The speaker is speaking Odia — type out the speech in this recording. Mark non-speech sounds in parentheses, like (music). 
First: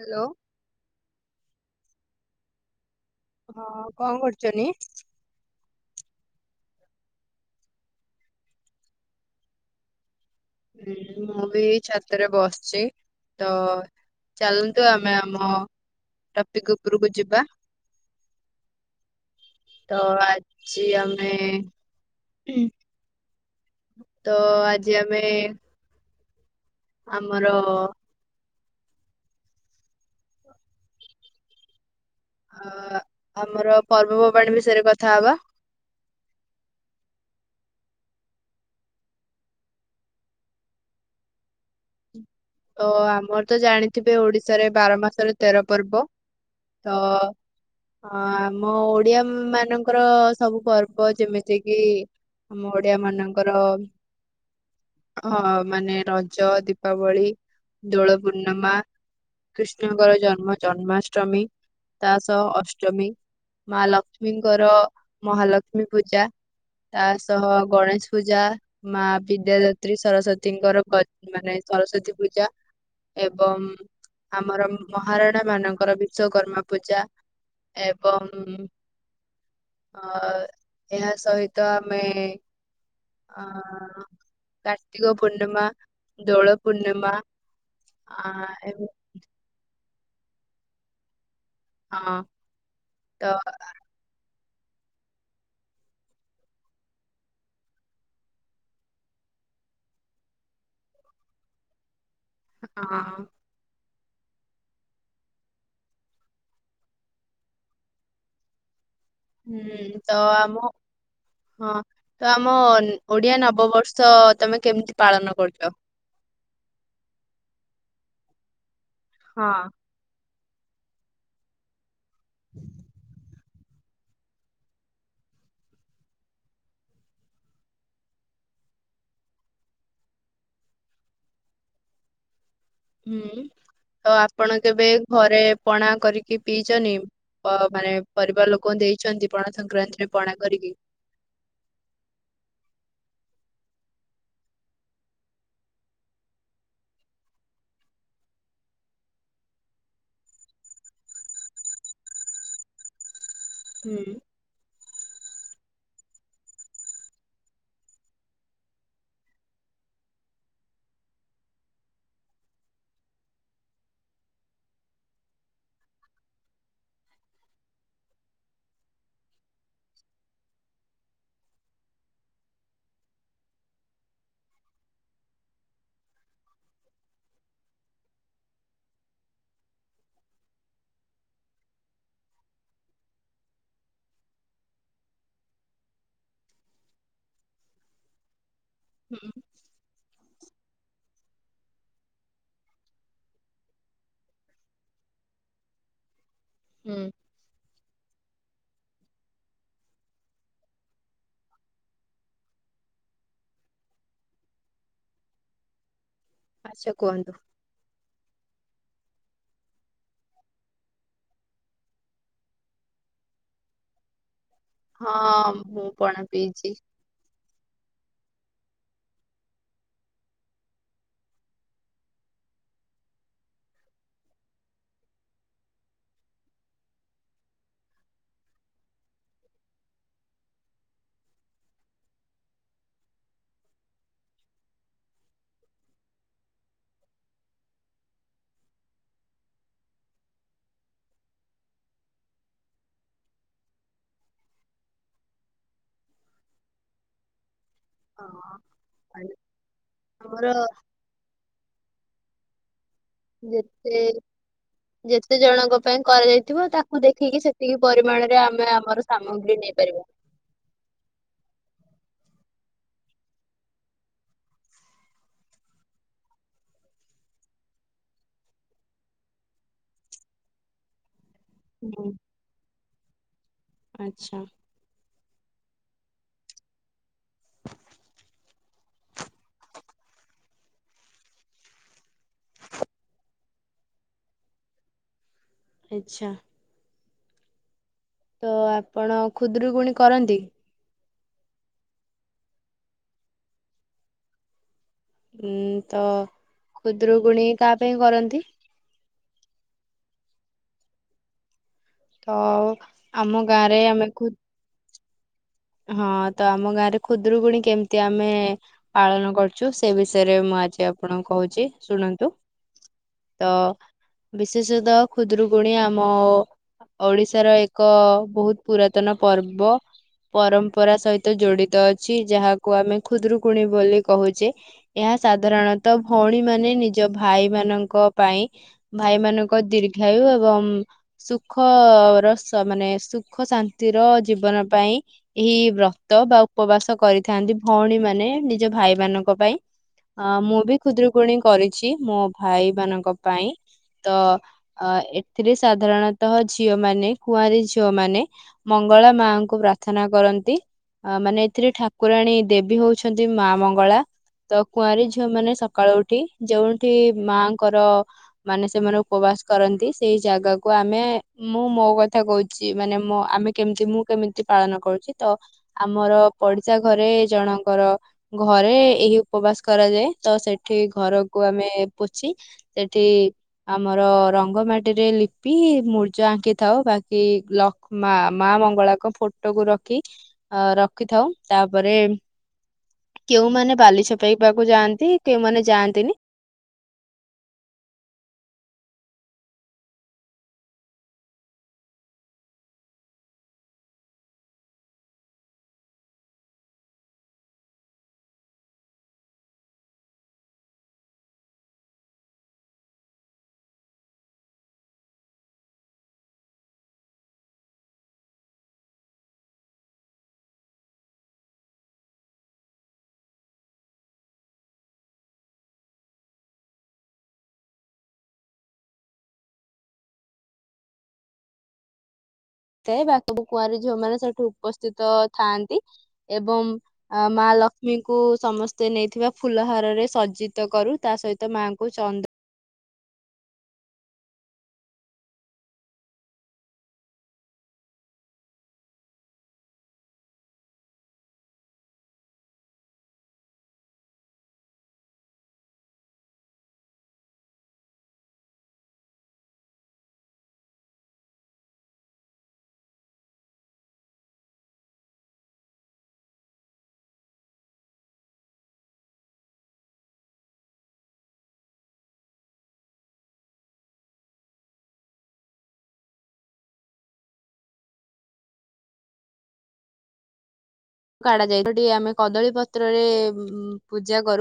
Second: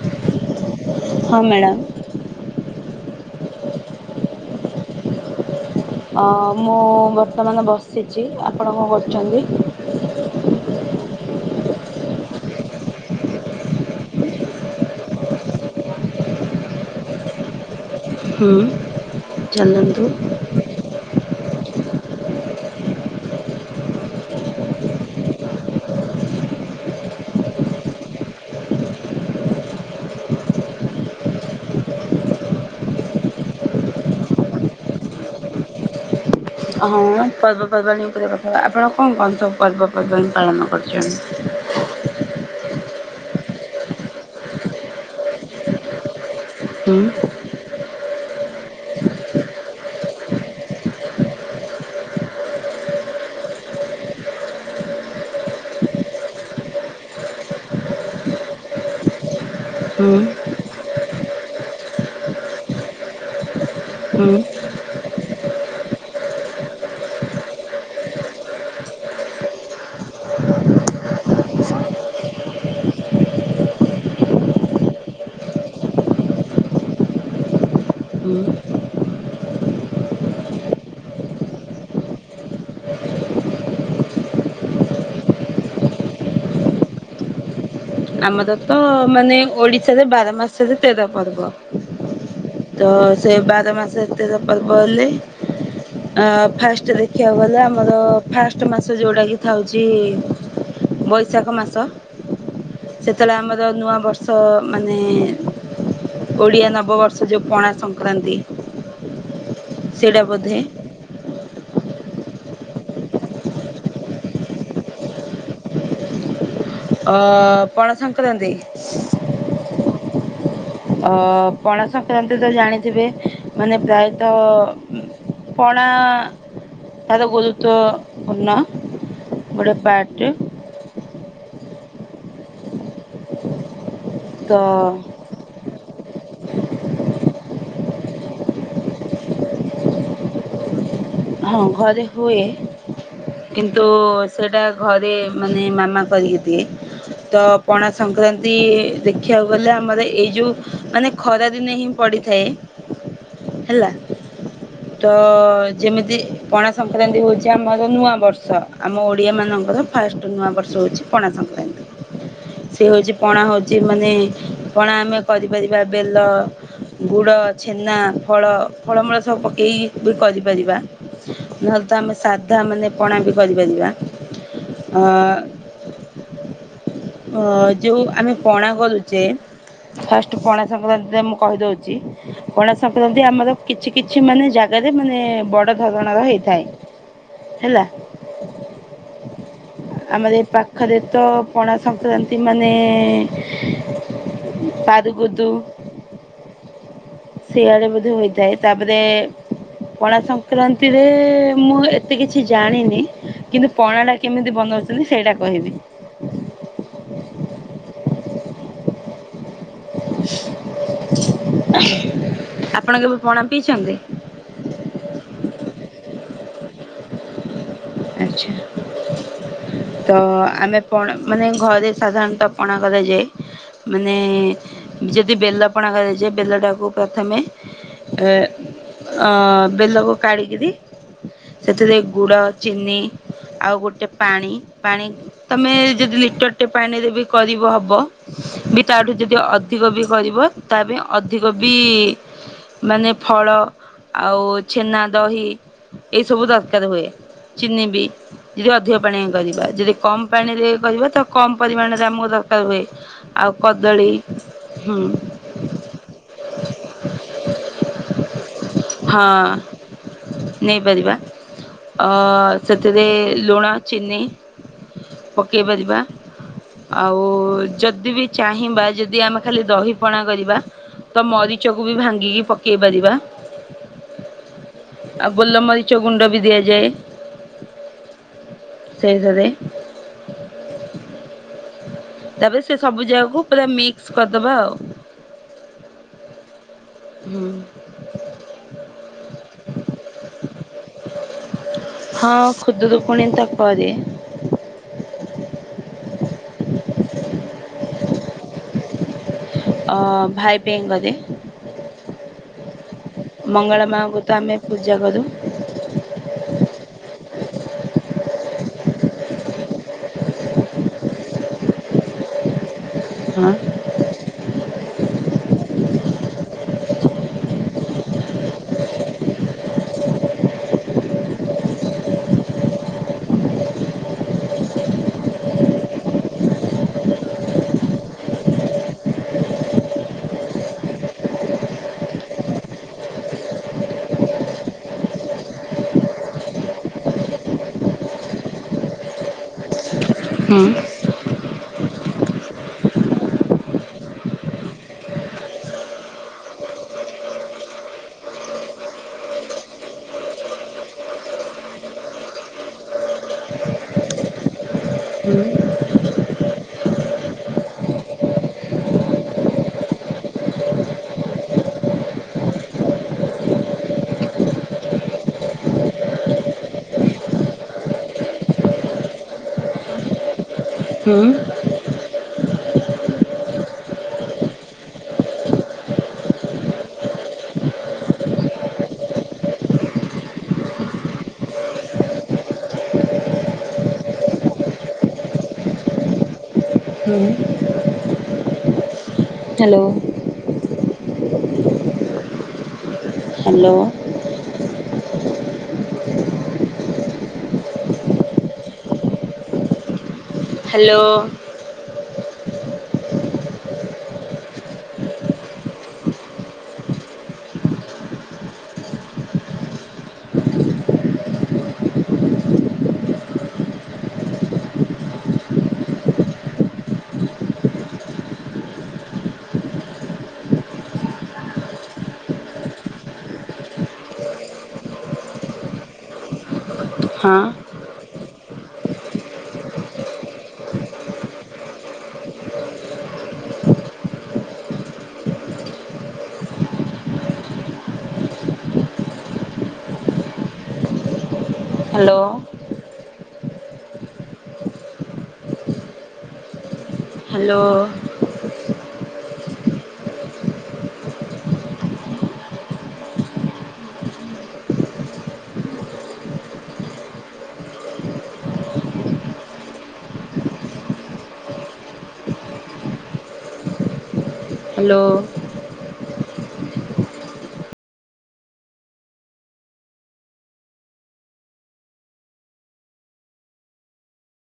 ହ୍ୟାଲୋ ହଁ ମ୍ୟାଡ଼ାାମ ହଁ କଣ କରୁଚନି? ମୁଁ ବର୍ତ୍ତମାନ ବସିଛି ଆପଣ କଣ କରୁଛନ୍ତି? ହ ମୁଁ ବି ଛାତରେ ବସିଛି ତ ଚାଲନ୍ତୁ ଆମେ ଆମ ଟପିକ ଉପରକୁ ଯିବା ହୁଁ ତ ଚାଲନ୍ତୁ। ଆଜି ଆମେ ହୁଁ। ତ ଆଜି ଆମେ ଆମର ଅ ଆମର ପର୍ବପର୍ବାଣି ବିଷୟରେ କଥା ହବା ହଁ ପର୍ବପର୍ବାଣୀ ଉପରେ କଥା ହବା। ଆପଣ କଣ କଣ ସବୁ ପର୍ବପର୍ବାଣି ପାଳନ କରୁଛନ୍ତି? ଓ ଆମର ତ ଜାଣିଥିବେ ଓଡିଶାରେ ବାର ମାସର ତେର ପର୍ବ ତ ହୁଁ ହଁ ଆମ ଓଡିଆ ମାନଙ୍କର ସବୁ ପର୍ବ ଯେମିତିକି ଆମ ଓଡିଆ ମାନଙ୍କର ହଁ ମାନେ ରଜ ଦୀପାବଳି ଦୋଳ ପୂର୍ଣ୍ଣିମା କୃଷ୍ଣଙ୍କର ହୁଁ ଜନ୍ମ ଜନ୍ମାଷ୍ଟମୀ ତା ସହ ଅଷ୍ଟମୀ ମା ହୁଁ। ଲକ୍ଷ୍ମୀଙ୍କର ମହାଲକ୍ଷ୍ମୀ ପୂଜା ତା ସହ ଗଣେଶ ପୂଜା ମା ବିଦ୍ୟାଦତ୍ରୀ ସରସ୍ଵତୀଙ୍କର ମାନେ ସରସ୍ଵତୀ ପୂଜା ଜା ଏବଂ ଆମର ମହାରଣା ମାନଙ୍କର ବିଶ୍ଵକର୍ମା ପୂଜା ହୁଁ ଏବଂ (inaudible) ଅ ଏହା ସହିତ ଆମେ ଆ କାର୍ତ୍ତିକ ପୂର୍ଣ୍ଣିମା ଦୋଳ ପୂର୍ଣ୍ଣିମା ଆ ଆମର ତ ଏମ- ମାନେ ଓଡିଶା ସେ ବାର ମାସ ତେର ପର୍ବ ହଁ ତ ସେ ବାର ମାସ ଏତେ (inaudible) ପର୍ବ ହେଲେ ଫାଷ୍ଟ ଦେଖିବାକୁ ଗଲେ ଆମର ଫାଷ୍ଟ ମାସ ଯେଉଁଟାକି ଥାଉଛି ବୈଶାଖ ମାସ ହଁ ସେତେବେଳେ ଆମର ନୂଆ ବର୍ଷ ବର୍ଷ ମାନେ ଓଡ଼ିଆ ନବବର୍ଷ ଯେଉଁ ପଣା ସଂକ୍ରାନ୍ତି ହୁଁ ତ ସେଇଟା ବୋଧେ ଆମ ହଁ ତ ଆମ ଓଡିଆ ନବବର୍ଷ ତମେ କେମିତି ପାଳନ କରୁଛ। ଅ ପଣସଙ୍କତନ୍ତ ହଁ। ଅ ପ (inaudible) ସଂକ୍ରାନ୍ତି ତ ଜାଣିଥିବେ। ମାନେ ପ୍ରାୟତଃ ପଣା ତାର ଗୁରୁତ୍ୱପୂର୍ଣ୍ଣ ଗୋଟଏ ପ୍ୟାଟ ହୁଁ। ତ ଆପଣ କେବେ ଘରେ ପଣା କରିକି ପିଇଛନ୍ତି ମାନେ ପରିବାର ଲୋକ ଦେଇଛନ୍ତି ପଣା ସଂକ୍ରାନ୍ତିରେ ପଣା କରିକି ହଁ ଘରେ ହୁଏ କିନ୍ତୁ ସେଇଟା ଘରେ ମାନେ ମାମା କରିକି ଦିଏ ତ ପଣା ସଂକ୍ରାନ୍ତି ଦେଖିବାକୁ ଗଲେ ଆମର ଏଇ ଯେଉଁ ମାନେ ଖରାଦିନେ ହିଁ ପଡ଼ିଥାଏ। ହେଲା ହୁଁ। ତ ଯେମିତି ପଣା ସଂକ୍ରାନ୍ତି ହେଉଛି ଆମର ନୂଆ ବର୍ଷ ଆମ ଓଡ଼ିଆମାନଙ୍କର ଫାଷ୍ଟ ନୂଆ ବର୍ଷ ହେଉଛି ପଣା ସଂକ୍ରାନ୍ତି ସେ ହେଉଛି ପଣା ହେଉଛି ମାନେ ପଣା ଆମେ କରିପାରିବା ବେଲ ଗୁଡ଼ ଛେନା ଫଳ ଫଳମୂଳ ସବୁ ପକାଇ ବି କରି ପାରିବା ନହେଲେ ତ ଆମେ ସାଧା ମାନେ ପଣା ବି କରିପାରିବା ଉଁ ଆ ଯଉ ଆମେ ପଣା କରୁଛେ ଫାଷ୍ଟ ପଣା ସଂକ୍ରାନ୍ତି ରେ ମୁଁ କହିଦେଉଛି ପଣା ସଂକ୍ରାନ୍ତି ଆମର କିଛି କିଛି ମାନେ ଜାଗାରେ ମାନେ ବଡ଼ ଧରଣର ହୋଇଥାଏ ହେଲା। ହୁଁ ଆମର ଏଇ ପାଖରେ ତ ପଣା ସଂକ୍ରକ୍ରାନ୍ତି ମାନେ ପାରୁଗୋଦୁ ହୁଁ ସେଆଡେ ବୋଧେ ହୋଇଥାଏ। ତାପରେ ପଣସ ସଂକ୍ରାନ୍ତିରେ ମୁଁ ଏତେ କିଛି ଜାଣିନି କିନ୍ତୁ ପଣାଟା କେମିତି ବନାଉଛନ୍ତି ସେଇଟା କହିବି। ଆଚ୍ଛା କୁହନ୍ତୁ। ଆପଣ କେବେ ପଣା ପିଇଛନ୍ତି? ହଁ ମୁଁ ପଣା ପିଛି। ଆଚ୍ଛା ତ ଆମେ ପଣା ମାନେ ଘରେ ସାଧାରଣତଃ ପଣା କରାଯାଏ ମାନେ ଯଦି ବେଲ ପଣା କରାଯାଏ ବେଲଟାକୁ ପ୍ରଥମେ ଅଁ--ଅଁ ବେଲକୁ କାଢ଼ିକରି ସେଥିରେ ଗୁଡ଼ ଚିନି ଆଉ ଗୋଟେ ପାଣି ପାଣି ତମେ ଯଦି ଲିଟରଟେ ପାଣିରେ ବି କରିବ ହବ ବି ତାଠୁ ଯଦି ଅଧିକ ବି କରିବ ତା ପାଇଁ ଅଧିକ ବି ମାନେ ଫଳ ଆଉ ଛେନା ଦହି ଏସବୁ ଦରକାର ହୁଏ। ଚିନି ବି ହଁ ଯଦି ଅଧିକ ପାଣି ମାନେ କରିବା ଯଦି କମ ଆମର ପାଣିରେ କରିବା ତ କମ ପରିମାଣରେ ଆମକୁ ର ଆ ହୁଏ। ଆଉ ଯେତେ କଦଳୀ ହୁଁ ଯେତେ ଜଣଙ୍କ ପାଇଁ କରାଯାଇଥିବ ତାକୁ ଦେଖିକି ସେତିକି ପରିମାଣରେ ଆମେ ଆମର ହଁ ସାମଗ୍ରୀ ନେଇପାରିବା। ହଁ ସେଥିରେ ଲୁଣ ଚିନି ପକାଇ ପାରିବା ଆଉ ଯଦି ବି ଚାହିଁବା ଯଦି ଆମେ ଖାଲି ଦହି ପଣା କରିବା। ତ ମରିଚକୁ ବି ହୁଁ ଭାଙ୍ଗିକି ପକେଇବ୍ ପାରିବା ଆଚ୍ଛା ଆଉ ଗୋଲମରିଚ ଗୁଣ୍ଡ ବି ଦିଆଯାଏ। ଶେଷରେ ତାପରେ ସେ ସବୁ ଜାଗାକୁ ପୁରା ମିକ୍ସ କରିଦେବା ଆଉ ଆଚ୍ଛା ହୁଁ ତ ଆପଣ ଖୁଦୁରୁ ଗୁଣି କରନ୍ତି? ହଁ ଖୁଦୁରୁକୁଣି ତ କରେ। ଉଁ ତ ଖୁଦୁରୁକୁୁଣୀ କାହା ପାଇଁ କରନ୍ତି? ଅ ଭାଇ ପାଇଁକ ଦେ ତ ଆମ ଗାଁରେ ଆମେ ଖୁ ଜାକରୁ ହଁ ତା ମ ଗାଁରେ ଖୁଦରୁକୁୁଣୀ କେମିତି ଆମେ ପାଳନ କରୁୁ ଯଉ ସେ ବିଷୟରେ ମୁଁ ଆଜି ଆପଣଙ୍କୁ କହୁଛି ଶୁଣନ୍ତୁ। ତ ହଁ ବିଶେଷତଃ ଖୁଦୁରୁକୁଣି ଆମ ଓଡିଶାର ଏକ ବହୁତ ପୁରାତନ ପର୍ବ ପରମ୍ପରା ସହିତ ଜଡିତ ଅଛି ଯାହାକୁ ଆମେ ଖୁଦରୁକୁଣୀ ବୋଲି କୋହୁଚେ। ଏହା ସାଧାରଣତଃ ଭଉଣୀମାନେ ନିଜ ଭାଇମାନଙ୍କ ପାଇଁ ଭାଇମାନଙ୍କ ଦୀର୍ଘାୟୁ ଏବଂ ସୁଖର ସ ମାନେ ସୁଖ ଶାନ୍ତିର ଜୀବନ ପାଇଁ ଏହି ବ୍ରତ ବା ଉପବାସ କରିଥାନ୍ତି ଭଉଣୀମାନେ ନିଜ ଭାଇମାନଙ୍କ ପାଇଁ। ଅଁ ମୁଁ ହୁଁ ବି ଖୁଦରୁକୁୁଣୀ କରିଚି ମୋ ଭାଇମାନଙ୍କ ପାଇଁ ତ ଅ ଏଥିରେ ସାଧାରଣତଃ ଝିଅମାନେ କୁଆଁରୀ ଝିଅମାନେ ମଙ୍ଗଳା ମାଙ୍କୁ ପ୍ରା ଥନା କରନ୍ତି ଅ ମାନେ ଏଥିରେ ଠାକୁରାଣୀ ଦେବୀ ହୋଉଛନ୍ତି ମା ମଙ୍ଗଳା ତ କୁଆଁରୀ ଝିଅ ହୁଁ ମାନେ ସକାଳୁ ଉଠି ଯୋଉଁଠି ମାଙ୍କର ମାନେ ସେମାନେ ଉପବାସ କରନ୍ତି ସେଇ ଜାଗାକୁ ଆମେ ମୁଁ ମୋ କଥା କୋହୁଚି ମାନେ ମୋ ଆମେ କେମିତି ମୁଁ କେମିତି ପାଳନ କରୁଚି ତ ଆମର ପଡିଶା ଘରେ ଜଣଙ୍କର ଘରେ ଏହି ଉପବାସ କରାଯାଏ‌ ତ ସେ ଠି ହୁଁ ଘରକୁ ଆମେ ପୋ ଛି ଏତି ଆମର ରଙ୍ଗ ମାଟିରେ ଲିପି ମୁର୍ଜ ଆଙ୍କିଥାଉ ବାକି ଲ ମା ମା ମଙ୍ଗଳାଙ୍କ ଫୋ ଟକୁ ରଖି ଅ ରଖିଥାଉ ତାପରେ କେଉଁମାନେ ବାଲି ଛପେଇବାକୁ ଯାଆନ୍ତି କେଉଁମାନେ ଯାଆନ୍ତିନି। ହୁଁ। ହାଲୋ। ହାଲୋ। ହାଲୋ। ତାଏ ବା କବୁ କୁଆଁର ଝିଅମାନେ ସେଠୁ ଉପସ୍ଥିତ ଥାଆନ୍ତି ଏବଂ ଆ ହଁ ମା ଲକ୍ଷ୍ମୀଙ୍କୁ ସମସ୍ତେ ନେଇଥିବା ଫୁଲହାରରେ ସଜ୍ଜିତ କରୁ ତା ସହିତ ମାଆଙ୍କୁ ଚନ୍ଦ୍ ହାଲୋ। ହାଲୋ। ହାଲୋ। କାଡ଼ା ଯାଏ ତଠି ଆମେ କଦଳୀ ପତ୍ରରେ ଉଁ ପୂଜା କରୁ।